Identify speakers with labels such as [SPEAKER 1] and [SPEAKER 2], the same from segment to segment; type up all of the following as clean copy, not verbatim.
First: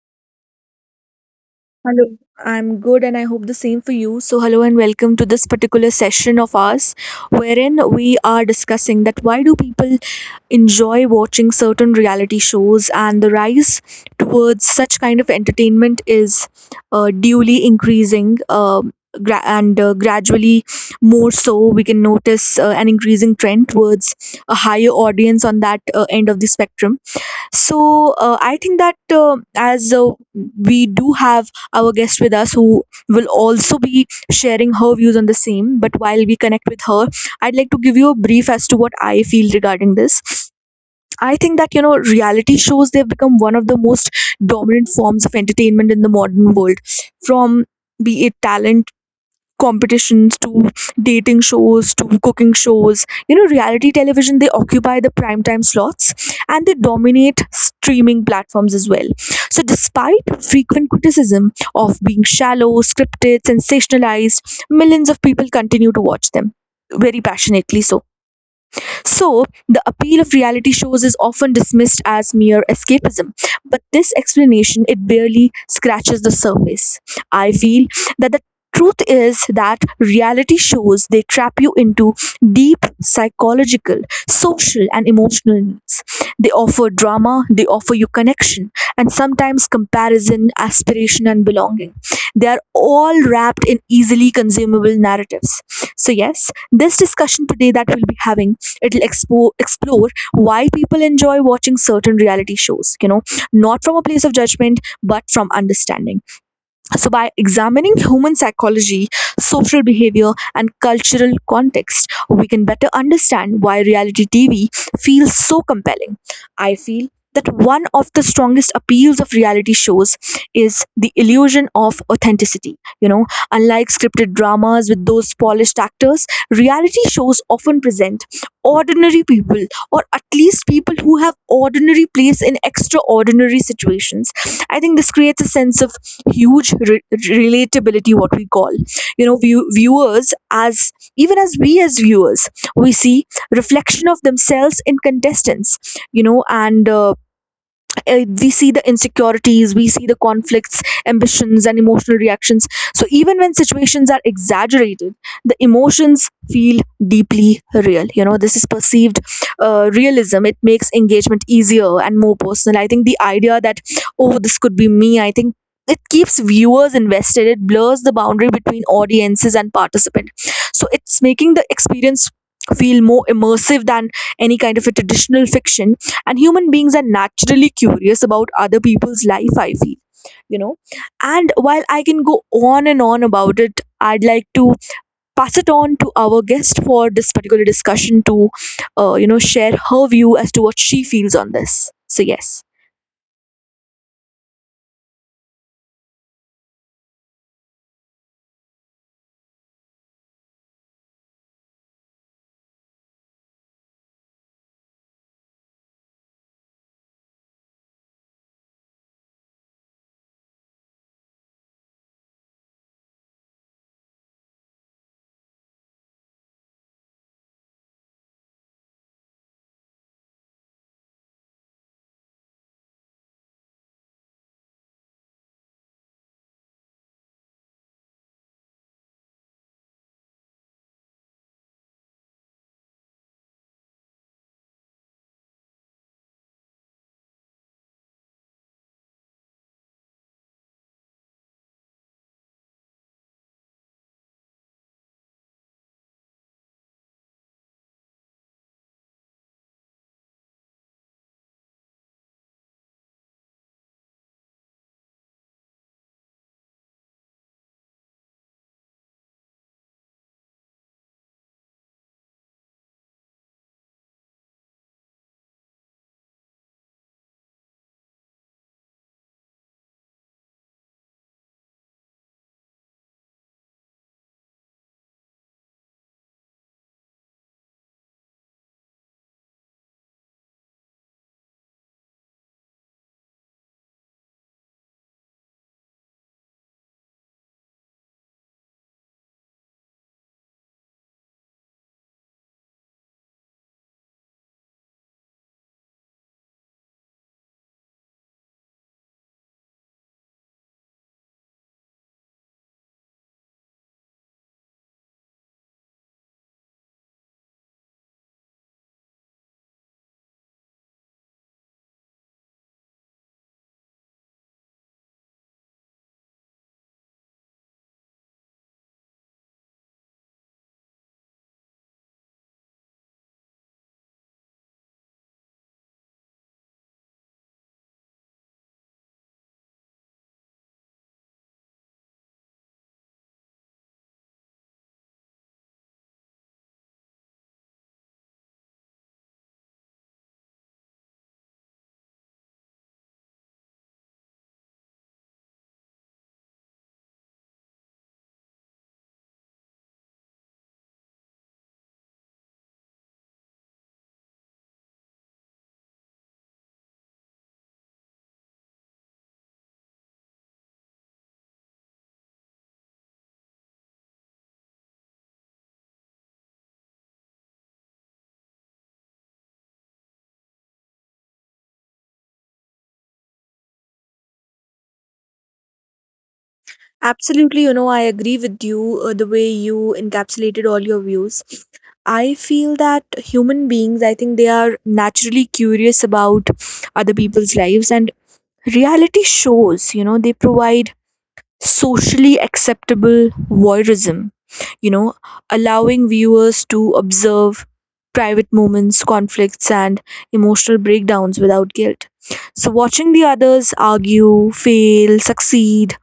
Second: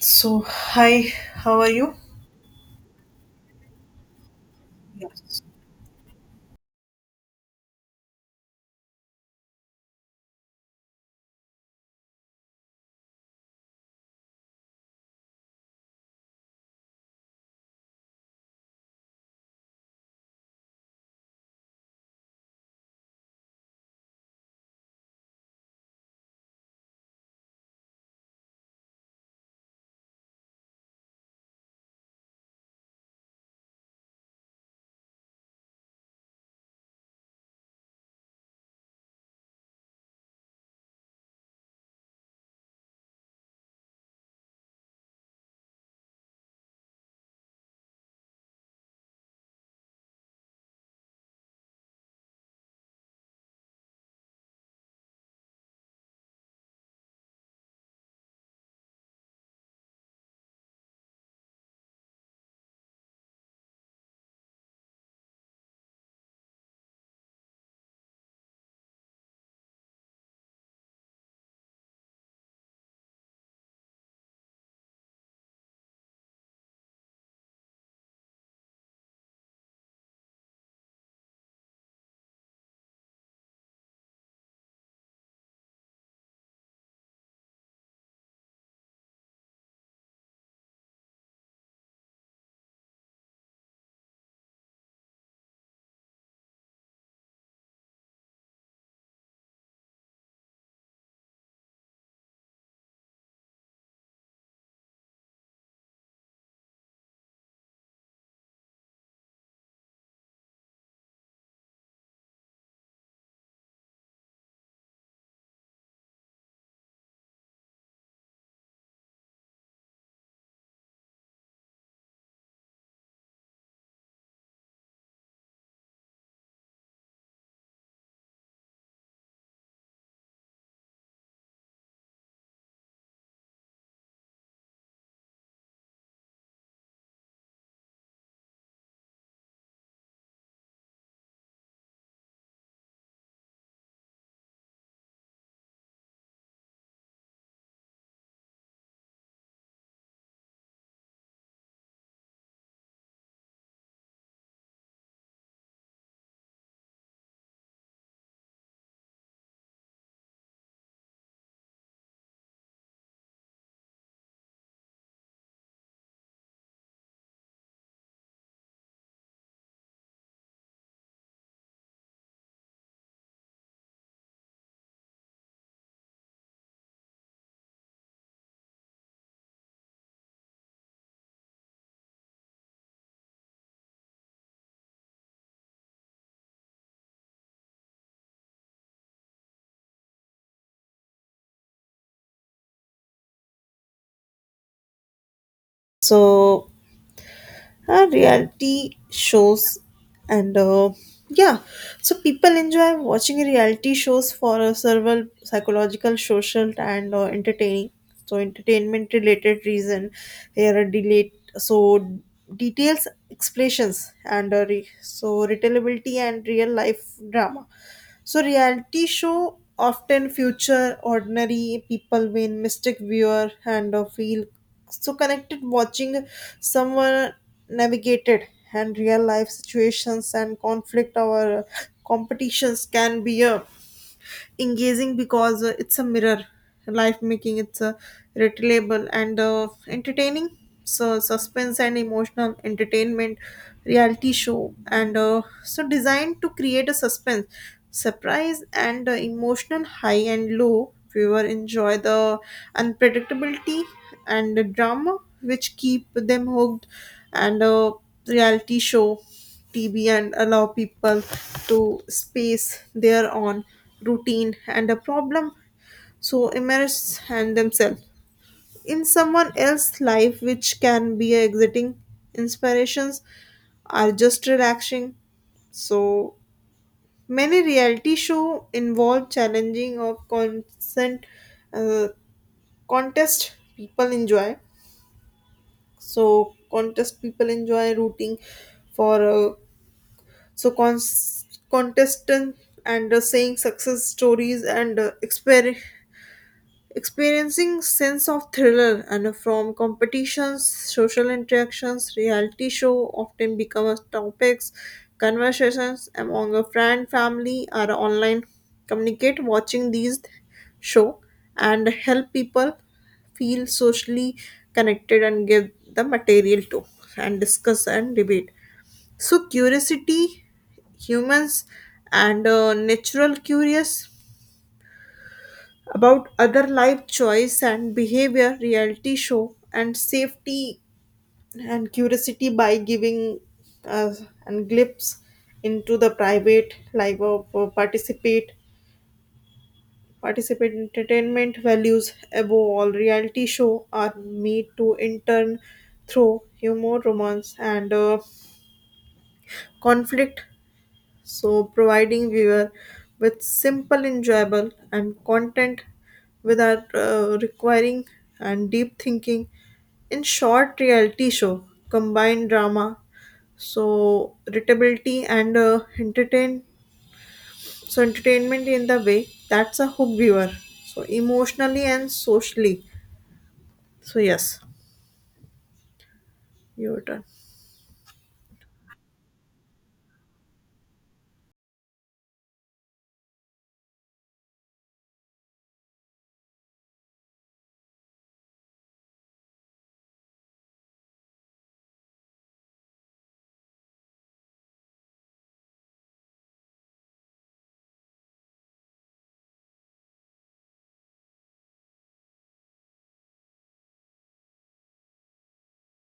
[SPEAKER 1] So, hi, how are you?
[SPEAKER 2] Hello, I'm good and I hope the same for you. So, hello and
[SPEAKER 1] Yeah.
[SPEAKER 2] welcome to this particular session of ours, wherein we are discussing that why do people enjoy watching certain reality shows, and the rise towards such kind of entertainment is duly increasing. Gra- and Gradually, more so, we can notice an increasing trend towards a higher audience on that end of the spectrum. So I think that as we do have our guest with us who will also be sharing her views on the same, but while we connect with her, I'd like to give you a brief as to what I feel regarding this. I think that you know reality shows, they've become one of the most dominant forms of entertainment in the modern world. From, be it talent competitions to dating shows to cooking shows, you know, reality television, they occupy the prime time slots and they dominate streaming platforms as well. So despite frequent criticism of being shallow, scripted, sensationalized, millions of people continue to watch them very passionately. So, the appeal of reality shows is often dismissed as mere escapism, but this explanation, it barely scratches the surface. I feel that the truth is that reality shows, they trap you into deep psychological, social and emotional needs. They offer drama, they offer you connection, and sometimes comparison, aspiration and belonging. They are all wrapped in easily consumable narratives. So yes, this discussion today that we'll be having, it'll explore why people enjoy watching certain reality shows, you know, not from a place of judgment but from understanding. So, by examining human psychology, social behavior, and cultural context, we can better understand why reality TV feels so compelling. I feel that one of the strongest appeals of reality shows is the illusion of authenticity. You know, unlike scripted dramas with those polished actors, reality shows often present ordinary people, or at least people who have ordinary place in extraordinary situations. I think this creates a sense of huge relatability, what we call, you know, viewers, as even as we as viewers, we see reflection of themselves in contestants, you know, and we see the insecurities, we see the conflicts, ambitions and emotional reactions. So even when situations are exaggerated, the emotions feel deeply real. You know, this is perceived realism. It makes engagement easier and more personal. I think the idea that, oh, this could be me, I think it keeps viewers invested. It blurs the boundary between audiences and participant, so it's making the experience feel more immersive than any kind of a traditional fiction. And human beings are naturally curious about other people's life, I feel, you know. And while I can go on and on about it, I'd like to pass it on to our guest for this particular discussion to you know, share her view as to what she feels on this. So yes.
[SPEAKER 1] So reality shows and yeah, so people enjoy watching reality shows for several psychological, social and entertaining so entertainment related reason. Here are delayed so details explanations and retailability and real life drama. So reality show often feature ordinary people with mystic viewer and feel so connected watching someone navigated and real life situations and conflict or competitions can be a engaging because it's a mirror life, making it's a relatable and entertaining. So suspense and emotional entertainment, reality show and so designed to create a suspense, surprise and emotional high and low. Viewer enjoy the unpredictability and the drama which keep them hooked. And Reality show TB and allow people to space their own routine and a problem, so immerse and themselves in someone else's life which can be exiting, inspirations, are just relaxing. So many reality show involve challenging or consent, uh, contest people enjoy contest people enjoy rooting for, contestant and saying success stories and experiencing sense of thriller and from competitions. Social interactions, reality show often become as topics, conversations among a friend, family or online communicate. Watching these show and help people feel socially connected and give the material to and discuss and debate. So, curiosity, humans, and natural curious about other life choice and behavior, reality show, and safety and curiosity by giving us and glimpse into the private life of participate. Entertainment values above all, reality show are made to intern turn through humor, romance and conflict, so providing viewer with simple enjoyable and content without requiring and deep thinking. In short, reality show combined drama so readability and entertainment in the way that's a hook viewer so emotionally and socially. So yes, your turn.
[SPEAKER 2] Absolutely, you know, I agree with you. The way you encapsulated all your views, I feel that human beings, I think they are naturally curious about other people's lives, and reality shows, you know, they provide socially acceptable voyeurism, you know, allowing viewers to observe private moments, conflicts and emotional breakdowns without guilt. So watching the others argue, fail, succeed,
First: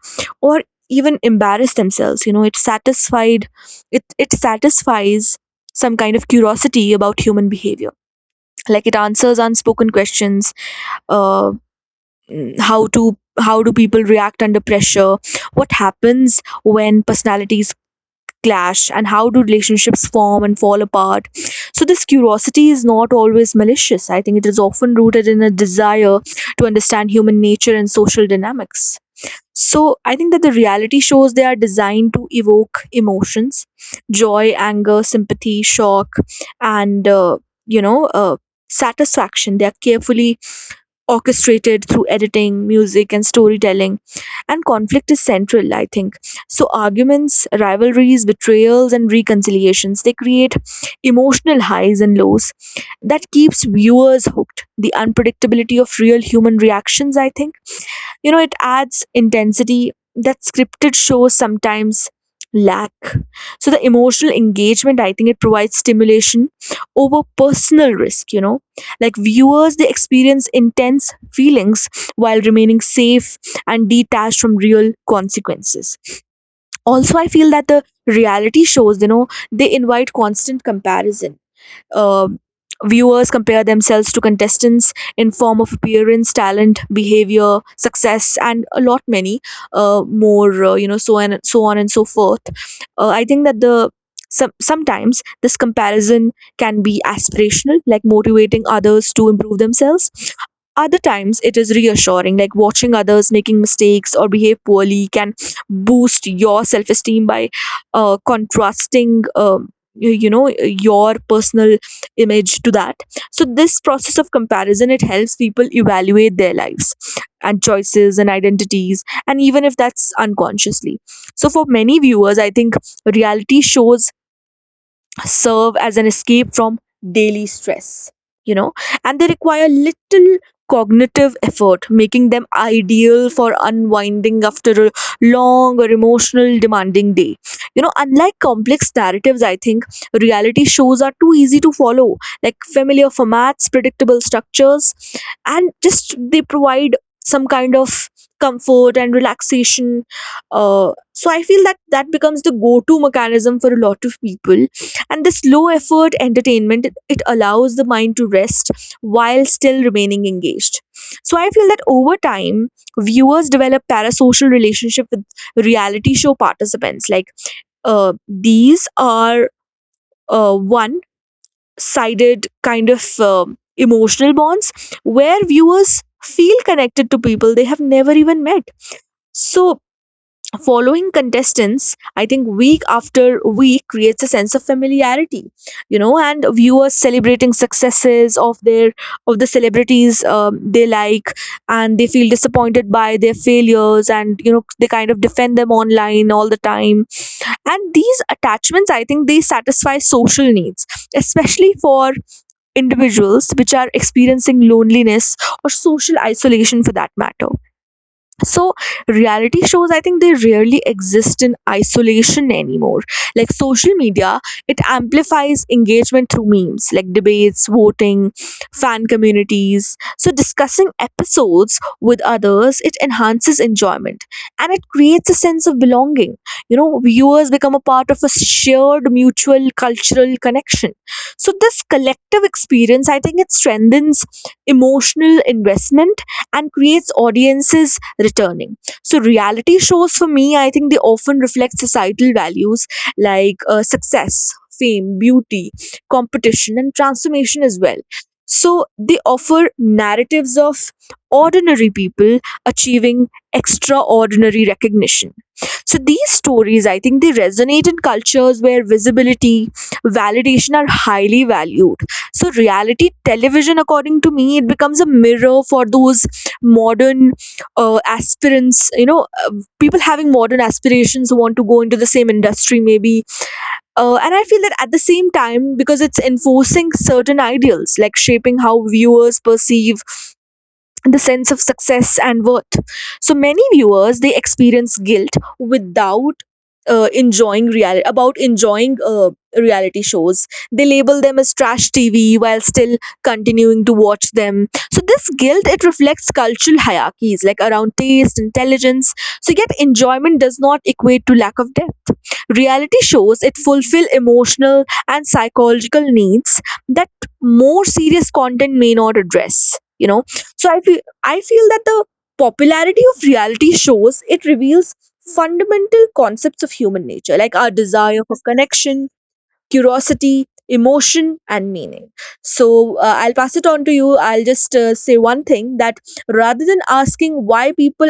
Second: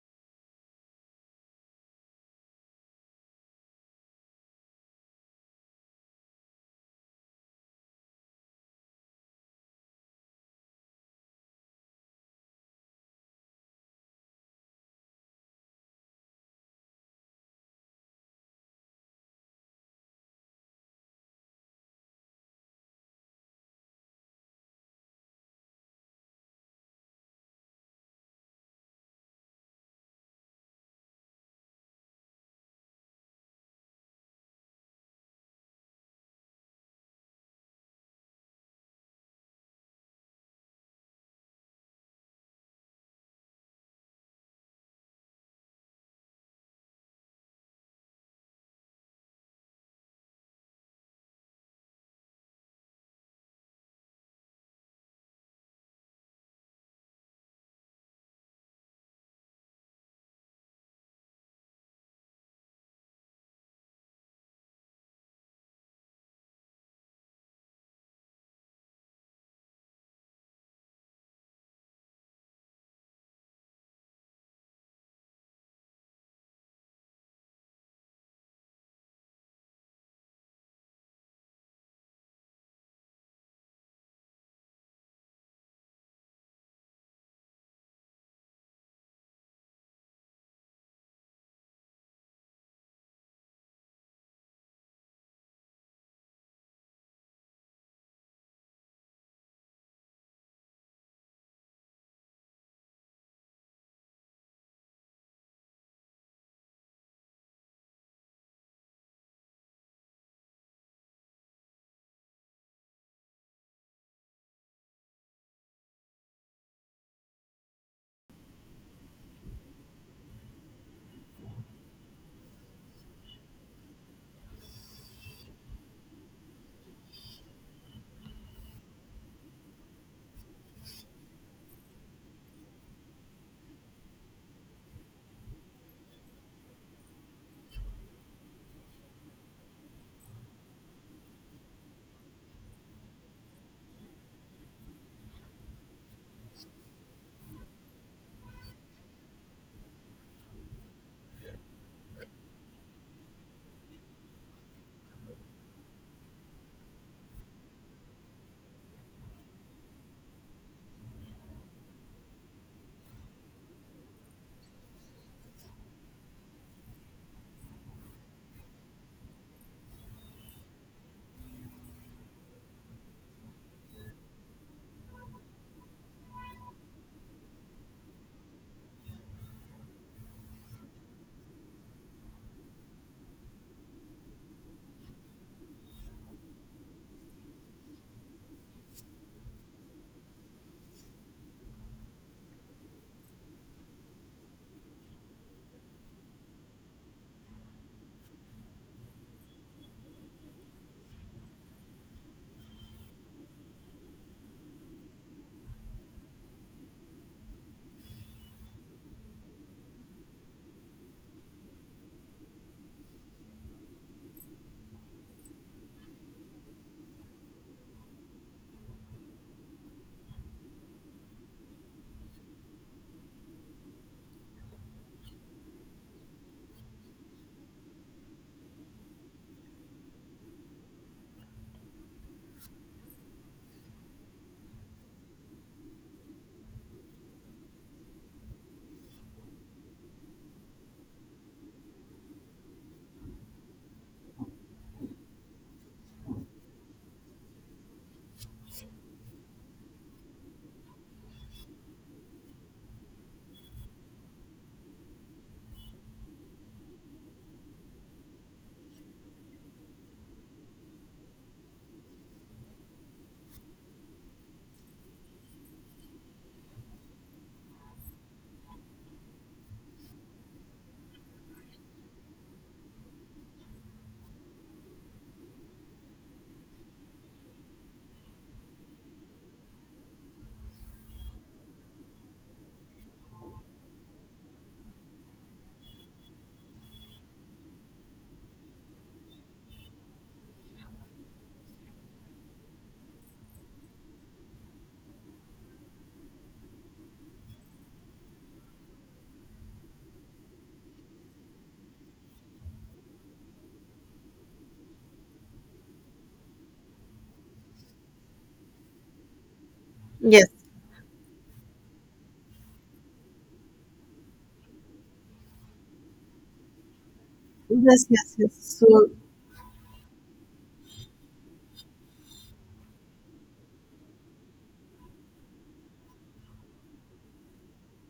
[SPEAKER 2] or even embarrass themselves, you know, it satisfied it it satisfies some kind of curiosity about human behavior. Like, it answers unspoken questions. uh, how do people react under pressure, what happens when personalities clash, and how do relationships form and fall apart? So this curiosity is not always malicious. I think it is often rooted in a desire to understand human nature and social dynamics. So I think that the reality shows, they are designed to evoke emotions: joy, anger, sympathy, shock, and you know uh, satisfaction. They are carefully orchestrated through editing, music, and storytelling. And conflict is central, I think. So, arguments, rivalries, betrayals, and reconciliations, they create emotional highs and lows that keeps viewers hooked. The unpredictability of real human reactions, I think, you know, it adds intensity that scripted shows sometimes lack. So the emotional engagement, I think it provides stimulation over personal risk, you know. Like viewers, they experience intense feelings while remaining safe and detached from real consequences. Also, I feel that the reality shows, you know, they invite constant comparison. uh, Viewers compare themselves to contestants in form of appearance, talent, behavior, success and a lot many more, you know, so and so on and so forth. I think that the sometimes this comparison can be aspirational, like motivating others to improve themselves. Other times it is reassuring, like watching others making mistakes or behave poorly can boost your self-esteem by contrasting, you know, your personal image to that. So this process of comparison, it helps people evaluate their lives and choices and identities, and even if that's unconsciously. So for many viewers, I think reality shows serve as an escape from daily stress, you know, and they require little cognitive effort, making them ideal for unwinding after a long or emotional demanding day. You know, unlike complex narratives, I think reality shows are too easy to follow, like familiar formats, predictable structures, and just they provide some kind of comfort and relaxation. So I feel that that becomes the go-to mechanism for a lot of people, and this low effort entertainment, it allows the mind to rest while still remaining engaged. So I feel that over time viewers develop parasocial relationship with reality show participants. Like, uh, these are one sided kind of emotional bonds where viewers feel connected to people they have never even met. So following contestants, I think week after week creates a sense of familiarity, you know, and viewers celebrating successes of their, of the celebrities they like, and they feel disappointed by their failures, and you know they kind of defend them online all the time. And these attachments, I think they satisfy social needs, especially for individuals which are experiencing loneliness or social isolation for that matter. So reality shows, I think they rarely exist in isolation anymore. Like social media, it amplifies engagement through memes, like debates, voting, fan communities. So discussing episodes with others, it enhances enjoyment, and it creates a sense of belonging. You know, viewers become a part of a shared mutual cultural connection. So this collective experience, I think it strengthens emotional investment and creates audiences returning. So, reality shows for me, I think they often reflect societal values like success, fame, beauty, competition, and transformation as well. So, they offer narratives of ordinary people achieving extraordinary recognition. So, these stories, I think, they resonate in cultures where visibility, validation are highly valued. So, reality television, according to me, it becomes a mirror for those modern aspirants, you know, people having modern aspirations who want to go into the same industry maybe. And I feel that at the same time, because it's enforcing certain ideals, like shaping how viewers perceive the sense of success and worth. So many viewers, they experience guilt without enjoying reality shows. They label them as trash TV while still continuing to watch them. So this guilt, it reflects cultural hierarchies like around taste, intelligence. So yet enjoyment does not equate to lack of depth. Reality shows, it fulfill emotional and psychological needs that more serious content may not address, you know.
[SPEAKER 1] Yes,
[SPEAKER 2] So I feel that the popularity of reality shows, it reveals fundamental concepts of human nature, like our
[SPEAKER 1] yes,
[SPEAKER 2] desire
[SPEAKER 1] yes,
[SPEAKER 2] for
[SPEAKER 1] yes, so.
[SPEAKER 2] connection, curiosity, emotion, and meaning. So I'll pass it on to you. I'll just say one thing, that rather than asking why people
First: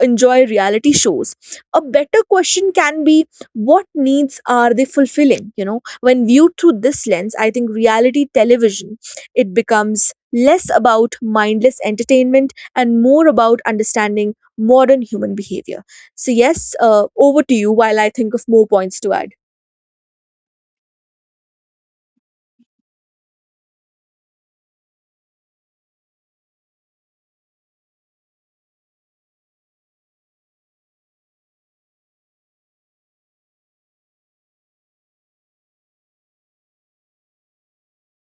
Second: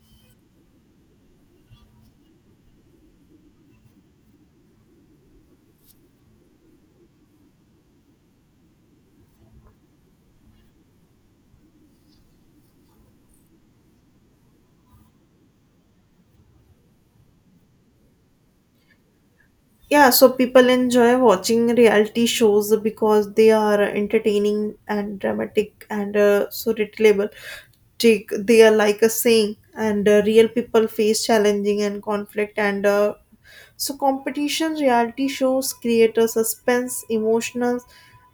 [SPEAKER 2] enjoy reality shows, a better question can be, what needs are they fulfilling? You know, when viewed through this lens, I think reality television, it becomes less about mindless entertainment and more about understanding modern human behavior. So yes, over to you while I think of more points to add.
[SPEAKER 1] Yeah, so people enjoy watching reality shows because they are entertaining and dramatic and so relatable. They are like a saying, and real people face challenging and conflict and so competition. Reality shows create a suspense, emotional,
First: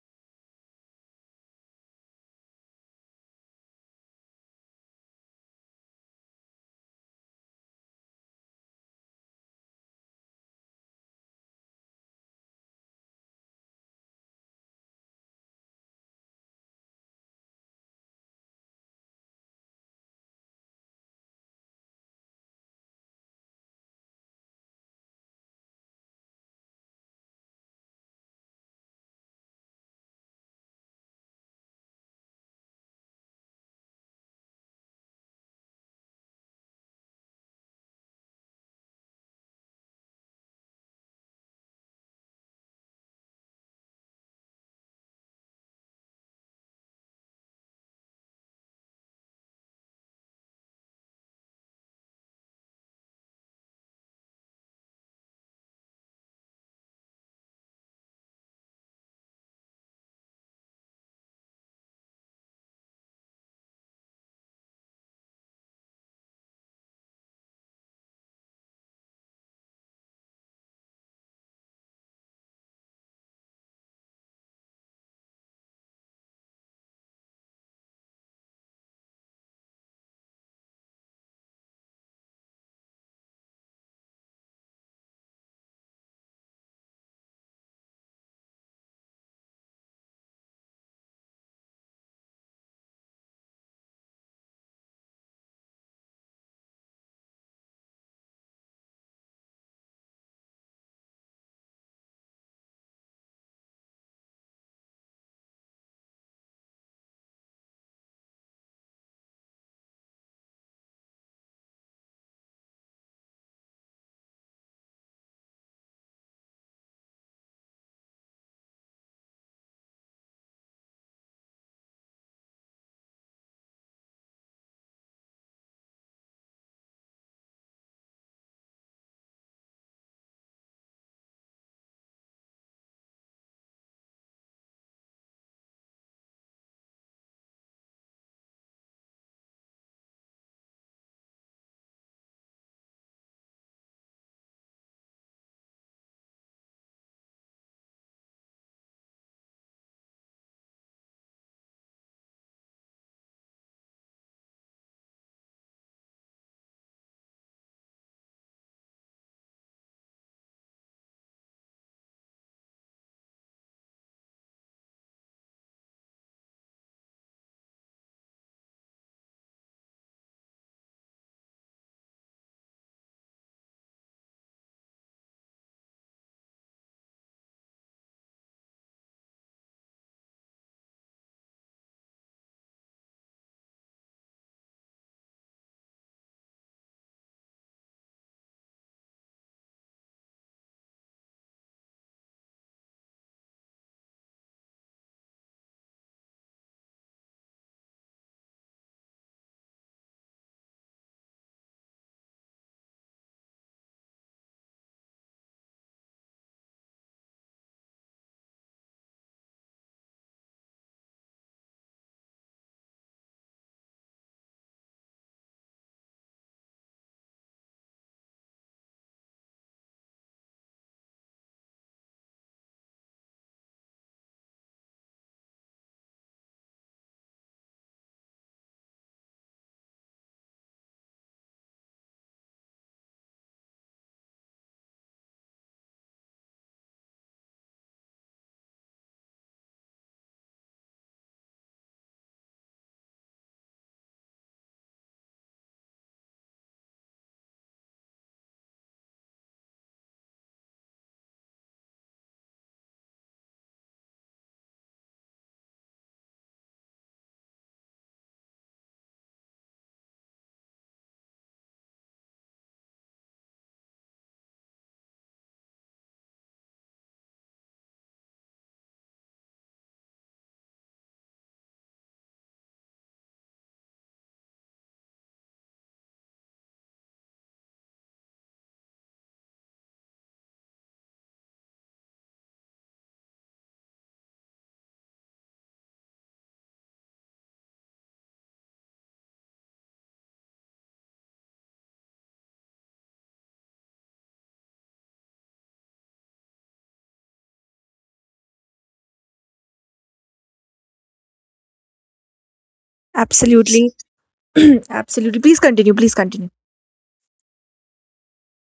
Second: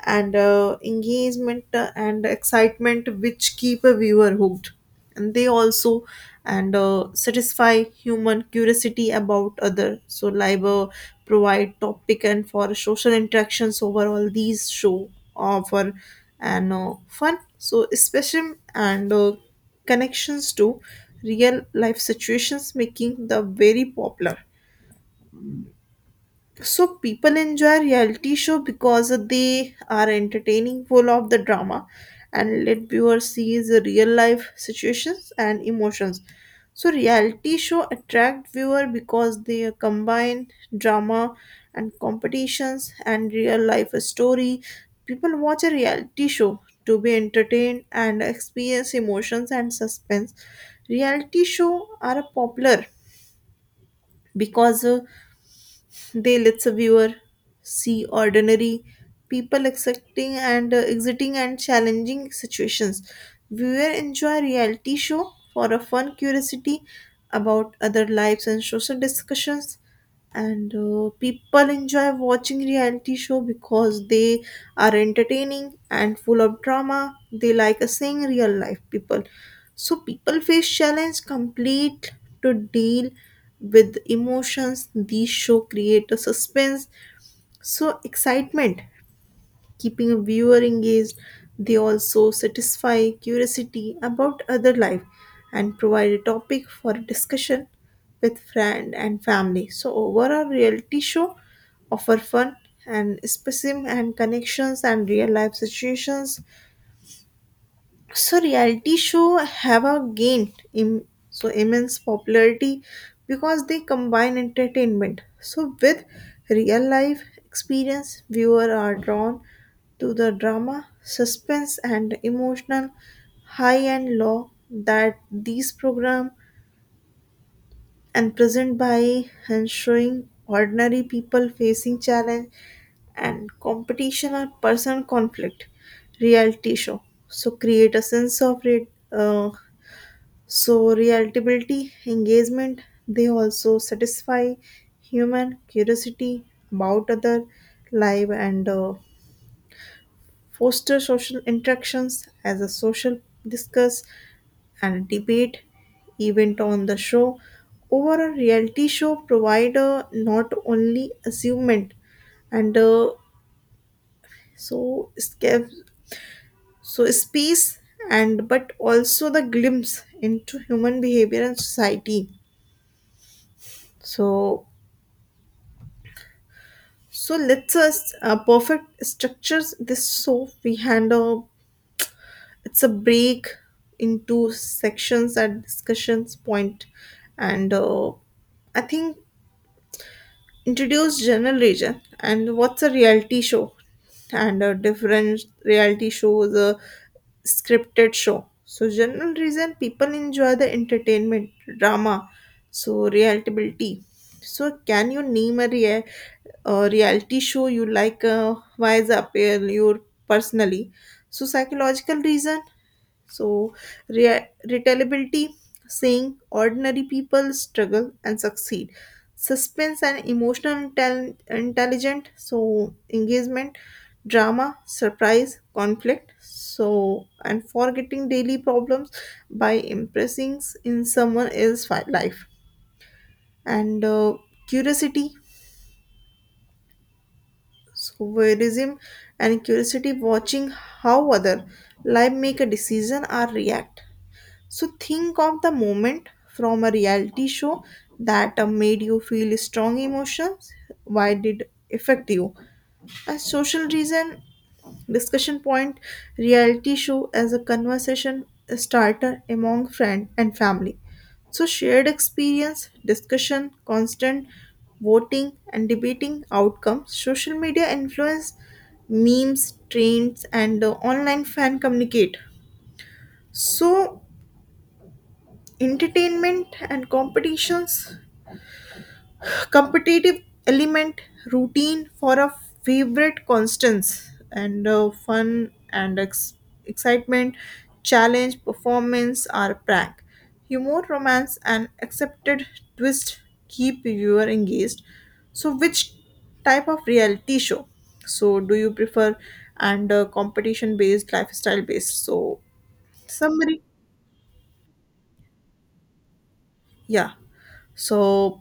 [SPEAKER 1] and engagement and excitement which keep a viewer hooked. And they also and satisfy human curiosity about other. So live, provide topic and for social interactions. Overall, these show offer and fun, so especially and connections to real life situations, making the very popular. So people enjoy reality show because they are entertaining, full of the drama, and let viewers see the real life situations and emotions. So reality show attract viewer because they combine drama and competitions and real life story. People watch a reality show to be entertained and experience emotions and suspense. Reality show are popular because they lets a viewer see ordinary people accepting and exiting and challenging situations. Viewer enjoy reality show for a fun, curiosity about other lives and social discussions, and people enjoy watching reality show because they are entertaining and full of drama. They like seeing real life people, so people face challenge, complete to deal with emotions. These show create a suspense so excitement, keeping a viewer engaged. They also satisfy curiosity about other life and provide a topic for discussion with friend and family. So overall, reality show offer fun and escapism and connections and real life situations. So reality show have a gained immense popularity because they combine entertainment so with real life experience. Viewer are drawn to the drama, suspense and emotional high and low that these program and present by and showing ordinary people facing challenge and competition or personal conflict. Reality show so create a sense of uh, relatability, engagement. They also satisfy human curiosity about other life and foster social interactions as a social discuss and debate event on the show. Over a reality show provide not only amusement and so escape, so space, and but also the glimpse into human behavior and society. So, so let's us perfect structures this so we handle it's a break into sections at discussions point, and I think introduce general region and what's a reality show and a different reality show is a scripted show. So general reason people enjoy the entertainment, drama, so relatability. So can you name a, a reality show you like, why is appeal your personally? So psychological reason, so, retailability, saying ordinary people struggle and succeed. Suspense and emotional intelligent, so engagement, drama, surprise, conflict. So, and forgetting daily problems by impressing in someone else's life. And curiosity, so voyeurism and curiosity, watching how other life make a decision or react. So think of the moment from a reality show that made you feel strong emotions. Why did affect you? A social reason, discussion point, reality show as a conversation starter among friend and family. So shared experience, discussion, constant voting and debating outcomes. Social media influence, memes, trends, and online fan communicate. So entertainment and competitions, competitive element, routine for a favorite constants and excitement, challenge, performance or prank, humor, romance and accepted twist, keep viewer engaged. So which type of reality show so do you prefer, and competition based, lifestyle based, so summary.
[SPEAKER 2] Absolutely. Absolutely. Please continue. Please continue.
[SPEAKER 1] Yeah, so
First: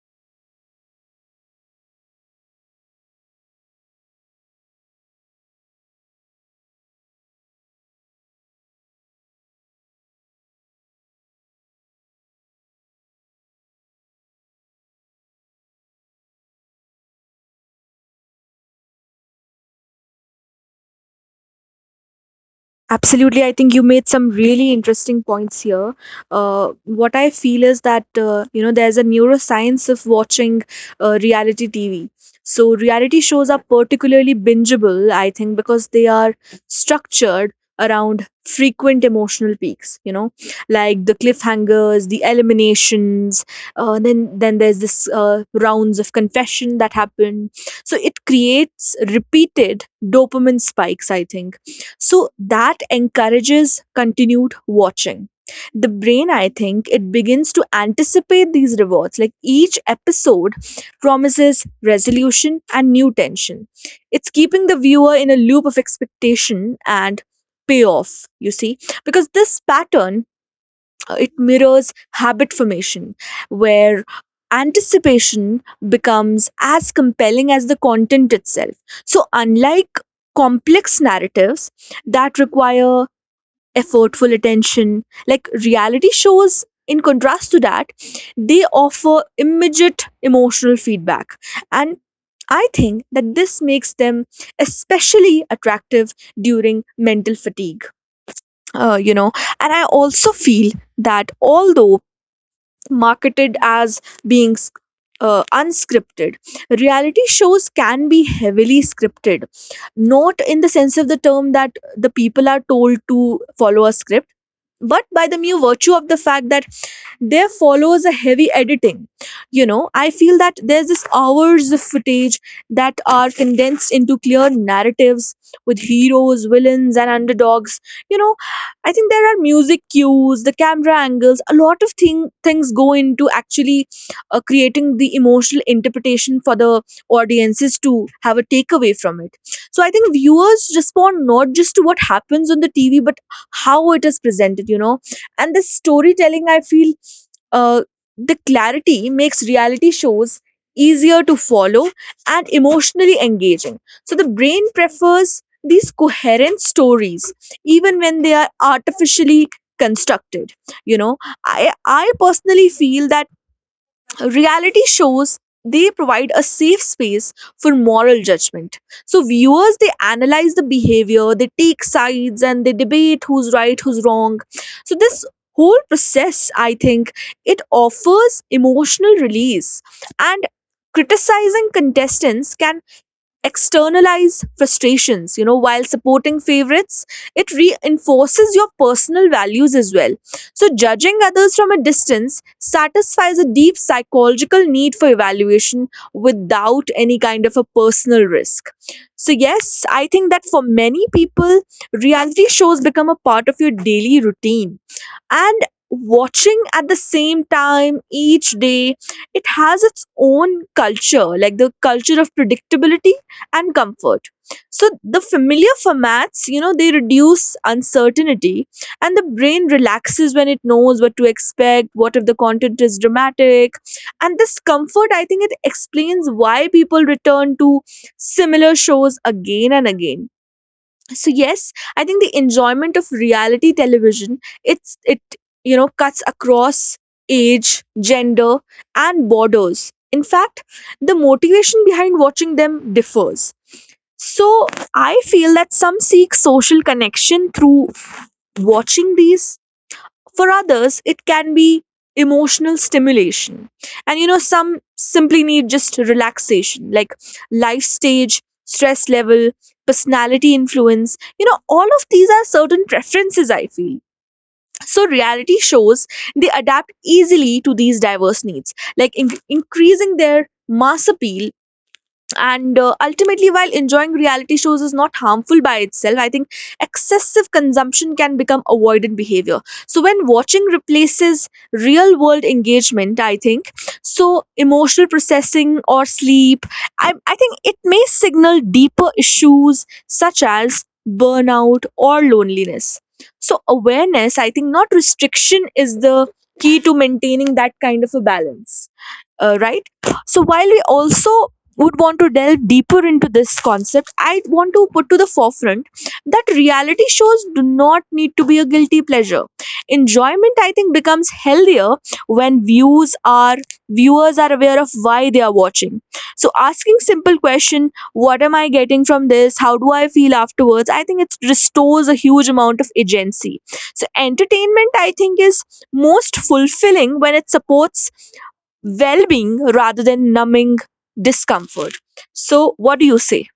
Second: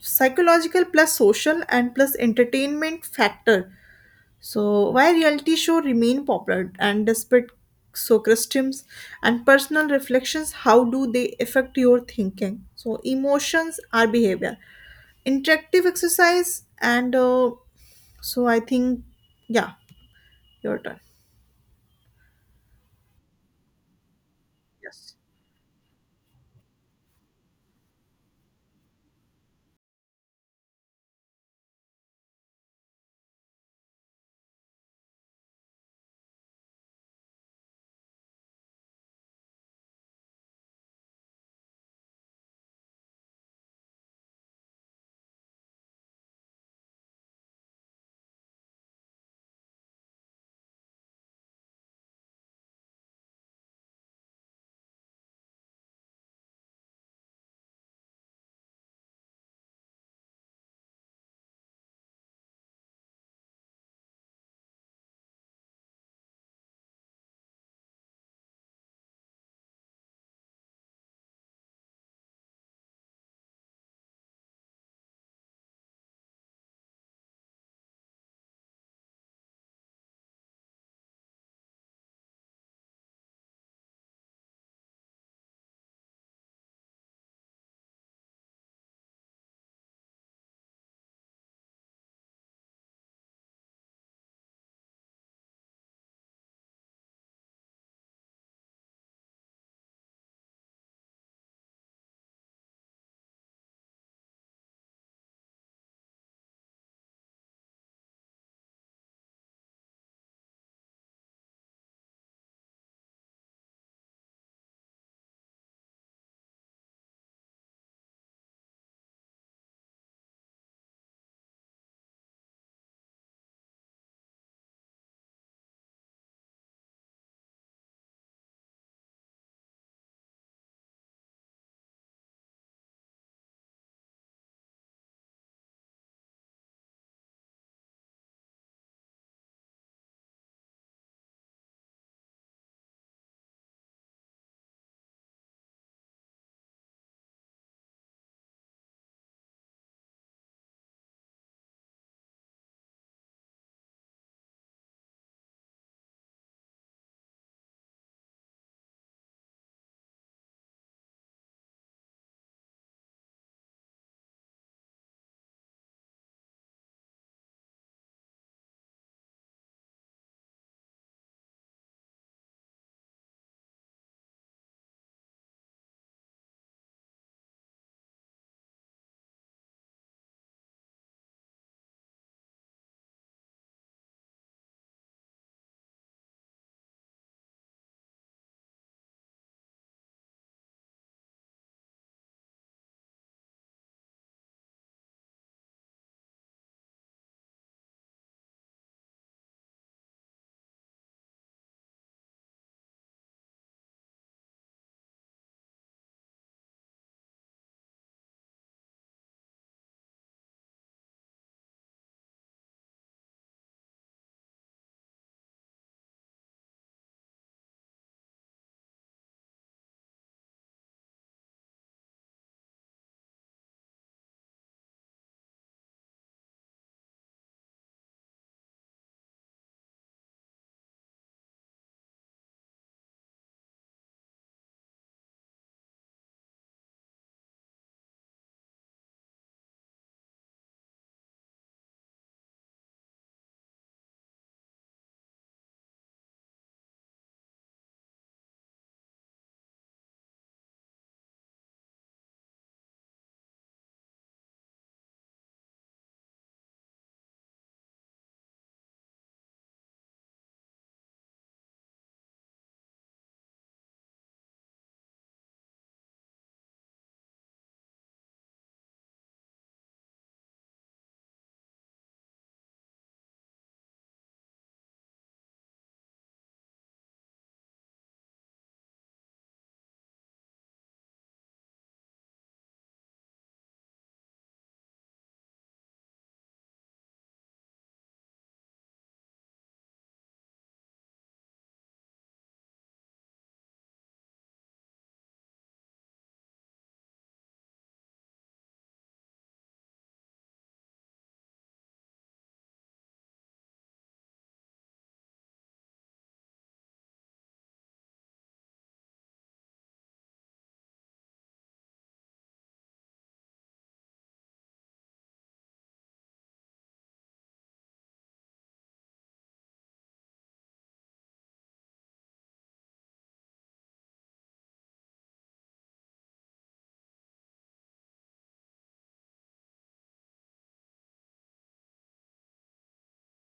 [SPEAKER 1] psychological plus social and plus entertainment factor. So why reality show remain popular and despite so Socrates and personal reflections, how do they affect your thinking? So emotions are behavior. Interactive exercise and so I think, yeah, your turn.
[SPEAKER 2] Absolutely. I think you made some really
[SPEAKER 1] Yes.
[SPEAKER 2] interesting points here. What I feel is that, you know, there's a neuroscience of watching reality TV. So, reality shows are particularly bingeable, I think, because they are structured around frequent emotional peaks, you know, like the cliffhangers, the eliminations, then there's this rounds of confession that happen. So it creates repeated dopamine spikes, I think, so that encourages continued watching. The brain, I think, it begins to anticipate these rewards. Like each episode promises resolution and new tension. It's keeping the viewer in a loop of expectation and payoff, you see, because this pattern it mirrors habit formation where anticipation becomes as compelling as the content itself. So unlike complex narratives that require effortful attention, like reality shows in contrast to that, they offer immediate emotional feedback. And I think that this makes them especially attractive during mental fatigue, uh, you know and I also feel that although marketed as being unscripted, reality shows can be heavily scripted, not in the sense of the term that the people are told to follow a script, but by the mere virtue of the fact that there follows a heavy editing. You know, I feel that there's this hours of footage that are condensed into clear narratives with heroes, villains and underdogs. You know, I think there are music cues, the camera angles, a lot of things go into actually creating the emotional interpretation for the audiences to have a takeaway from it. So I think viewers respond not just to what happens on the TV but how it is presented, you know, and the storytelling, I feel, uh, the clarity makes reality shows easier to follow and emotionally engaging. So the brain prefers these coherent stories, even when they are artificially constructed. You know, I personally feel that reality shows, they provide a safe space for moral judgment. So viewers, they analyze the behavior, they take sides and they debate who's right, who's wrong. So this whole process, I think, it offers emotional release, and criticizing contestants can externalize frustrations, you know, while supporting favorites it reinforces your personal values as well. So judging others from a distance satisfies a deep psychological need for evaluation without any kind of a personal risk. So yes, I think that for many people reality shows become a part of your daily routine, and watching at the same time each day, it has its own culture, like the culture of predictability and comfort. So the familiar formats, you know, they reduce uncertainty, and the brain relaxes when it knows what to expect, what if the content is dramatic. And this comfort, I think, it explains why people return to similar shows again and again. So yes, I think the enjoyment of reality television, it's it, you know, cuts across age, gender and borders. In fact, the motivation behind watching them differs. So I feel that some seek social connection through watching these. For others, it can be emotional stimulation. And you know, some simply need just relaxation, like life stage, stress level, personality influence. You know, all of these are certain preferences, I feel. So, reality shows, they adapt easily to these diverse needs, like increasing their mass appeal, and ultimately, while enjoying reality shows is not harmful by itself, I think excessive consumption can become avoidant behavior. So when watching replaces real world engagement, I think, so emotional processing or sleep, I think it may signal deeper issues such as burnout or loneliness. So awareness, I think, not restriction, is the key to maintaining that kind of a balance. Right. So while we also would want to delve deeper into this concept, I want to put to the forefront that reality shows do not need to be a guilty pleasure. Enjoyment, I think, becomes healthier when views are viewers are aware of why they are watching. So asking simple question, what am I getting from this? How do I feel afterwards? I think it restores a huge amount of agency. So entertainment, I think, is most fulfilling when it supports well-being rather than numbing discomfort. So, what do you say?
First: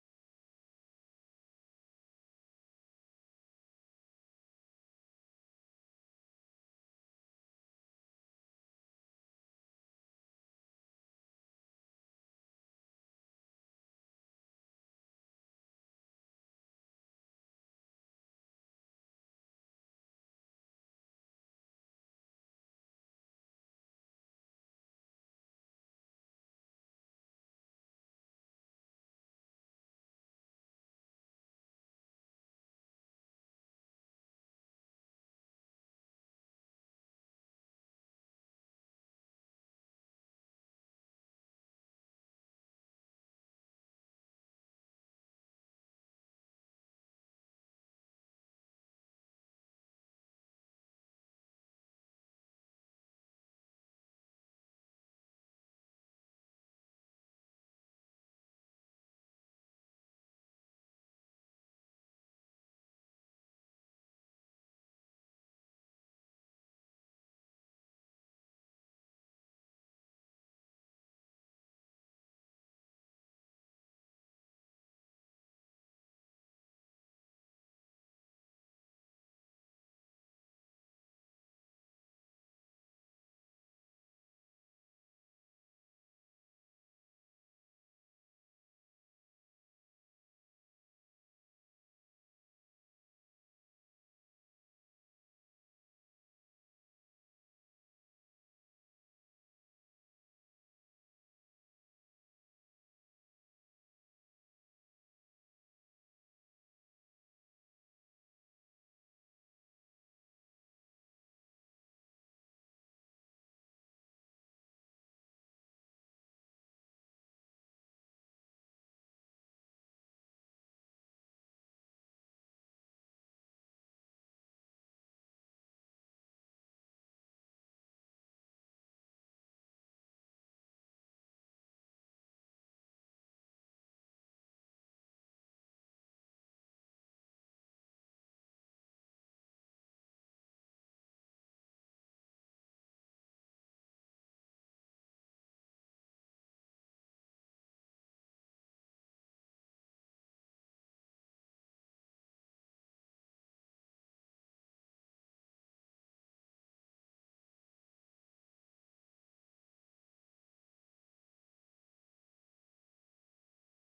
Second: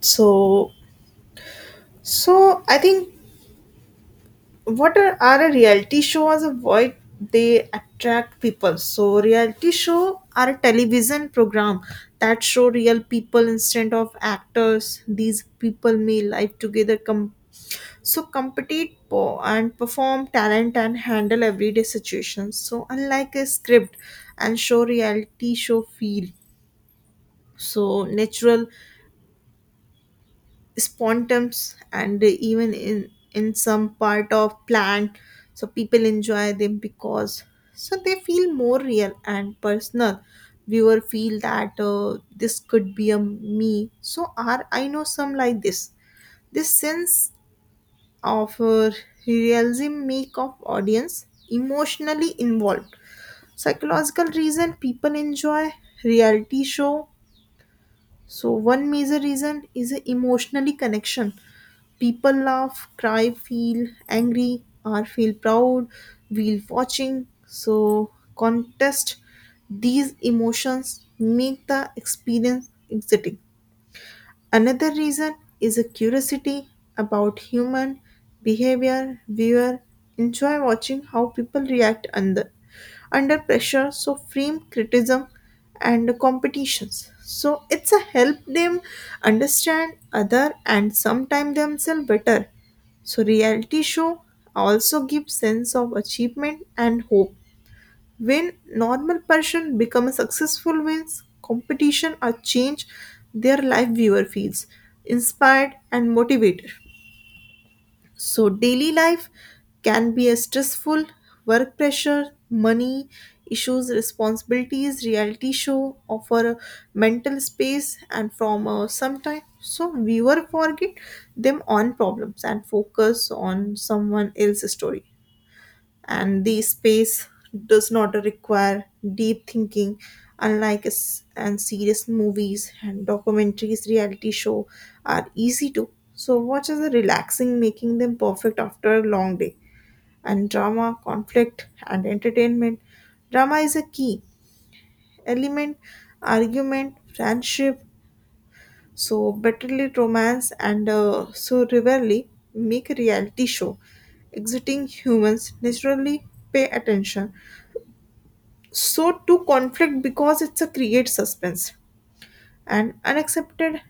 [SPEAKER 1] So, so I think what are a reality show as a void, they attract people. So reality show are a television program that show real people instead of actors. These people may live together, compete, and perform talent and handle everyday situations. So unlike a script and show, reality show feel so natural, spontums and even in some part of plant. So people enjoy them because so they feel more real and personal. Viewer feel that this could be a me, so are I know some like this. This sense of realism make of audience emotionally involved. Psychological reason people enjoy reality show. So one major reason is a emotionally connection. People laugh, cry, feel angry, or feel proud while watching. So, contest, these emotions make the experience exciting. Another reason is a curiosity about human behavior. Viewer enjoy watching how people react under pressure, so frame criticism and competitions. So it's a help them understand other and sometimes themselves better. So reality show also gives sense of achievement and hope. When normal person become successful, wins competition or change their life, viewer feels inspired and motivated. So daily life can be a stressful, work pressure, money issues, responsibilities. Reality show offer a mental space and from sometime, so viewer forget them on problems and focus on someone else's story and the space does not require deep thinking. Unlike s- and serious movies and documentaries, reality show are easy to so watch as a relaxing, making them perfect after a long day. And drama, conflict and entertainment. Drama is a key element, argument, friendship, so betterly, romance and so rarely make a reality show exiting. Humans naturally pay attention so to conflict because it's a create suspense and unaccepted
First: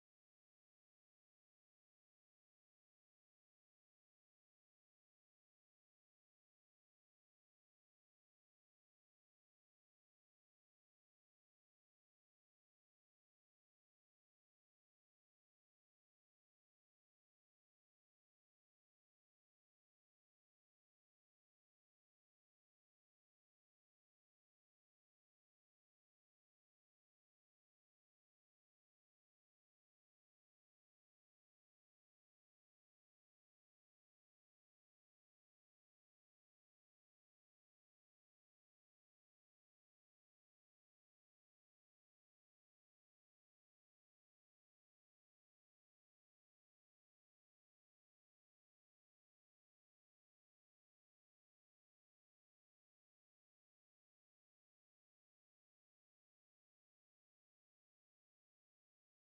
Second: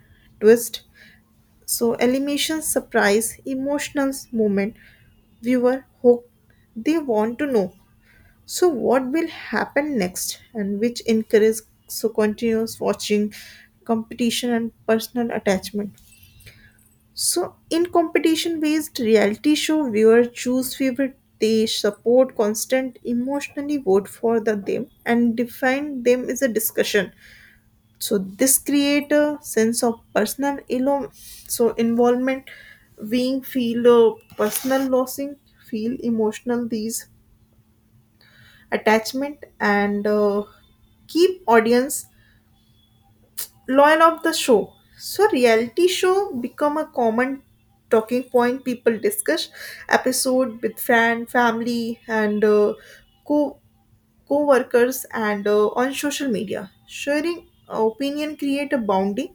[SPEAKER 1] twist, so elimination, surprise, emotional moment, viewer hope. They want to know so what will happen next and which encourages so continuous watching, competition and personal attachment. So in competition based reality show, viewers choose favorite, they support constant emotionally, vote for the them and define them is a discussion. So this create a sense of personal involvement, being feel personal losing, feel emotional. These attachment and keep audience loyal of the show. So reality show become a common talking point. People discuss episode with friend, family and co co-workers and on social media. Sharing opinion create a bounding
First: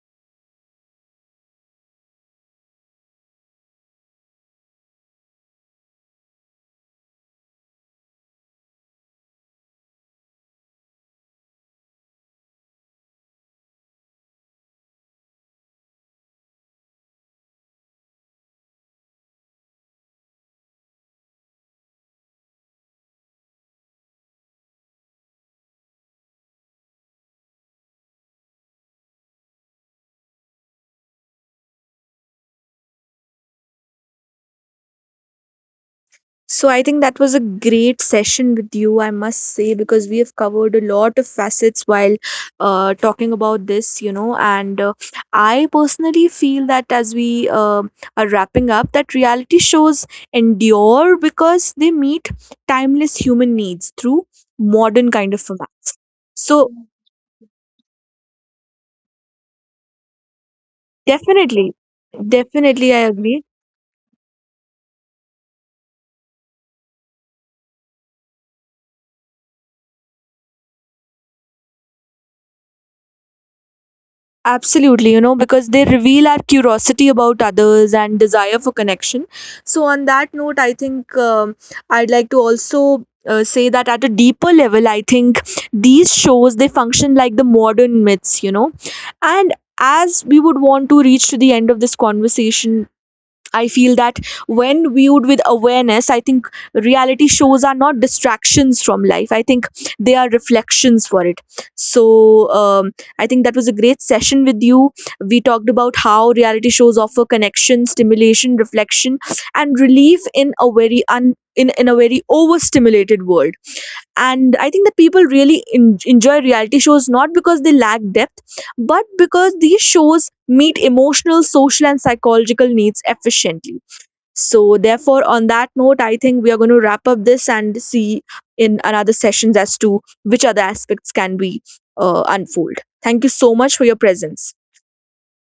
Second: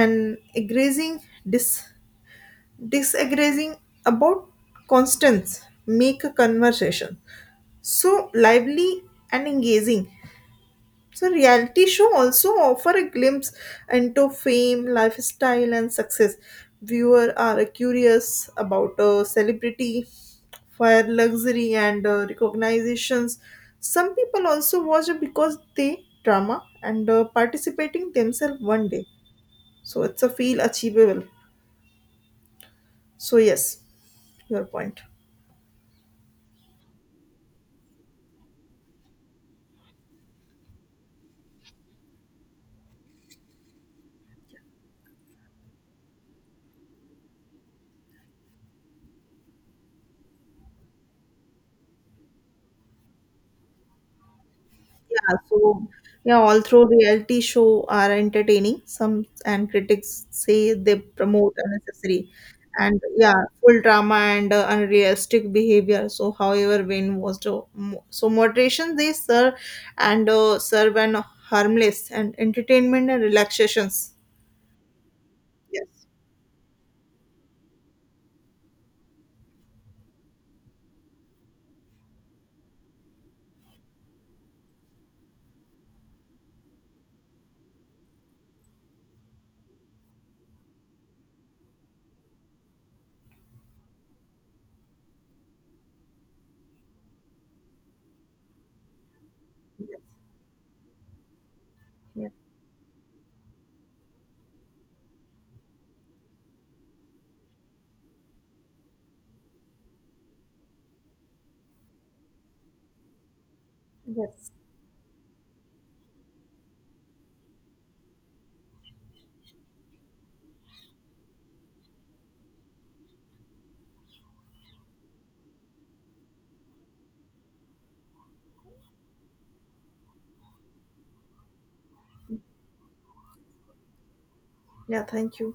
[SPEAKER 1] and agreeing, dis- disagreeing about constants make a conversation so lively and engaging. So reality show also offer a glimpse into fame, lifestyle and success. Viewer are curious about celebrity, fire, luxury and recognitions. Some people also watch it because they drama and participating themselves one day. So it's a feel achievable. So yes, your point.
[SPEAKER 2] So I think that was a great session with you, I must say, because we have covered a lot of facets while talking about this, you know. And I personally feel that as we are wrapping up, that reality shows endure because they meet timeless human needs through modern kind
[SPEAKER 1] Yeah,
[SPEAKER 2] of format.
[SPEAKER 1] so yeah,
[SPEAKER 2] So
[SPEAKER 1] although reality show are entertaining, some and critics say they promote
[SPEAKER 2] definitely,
[SPEAKER 1] unnecessary
[SPEAKER 2] definitely, I
[SPEAKER 1] and yeah,
[SPEAKER 2] agree.
[SPEAKER 1] full drama and unrealistic behavior. So however, when was the moderation, they serve and serve and harmless and entertainment and relaxations.
[SPEAKER 2] Absolutely, you know, because they
[SPEAKER 1] Yes,
[SPEAKER 2] reveal our curiosity about others and desire for connection. So, on that note, I think I'd like to also say that at a deeper level, I think these shows, they function like the modern myths, you know, and as we would want to reach to the end of this conversation, I feel that when viewed with awareness, I think reality shows are not distractions from life. I think
[SPEAKER 1] yes,
[SPEAKER 2] they are reflections for it.
[SPEAKER 1] yes,
[SPEAKER 2] So I think that was a great session with you. We talked about how reality shows offer connection, stimulation, reflection, and relief in a very in a very overstimulated world.
[SPEAKER 1] yes.
[SPEAKER 2] And I think that people really enjoy reality shows not because they lack depth, but because these shows meet emotional, social and psychological needs efficiently. So therefore, on that note, I think we are going to wrap up this and see in another sessions as to which other aspects can be unfold. Thank you so much for your presence.
[SPEAKER 1] Yeah, thank you.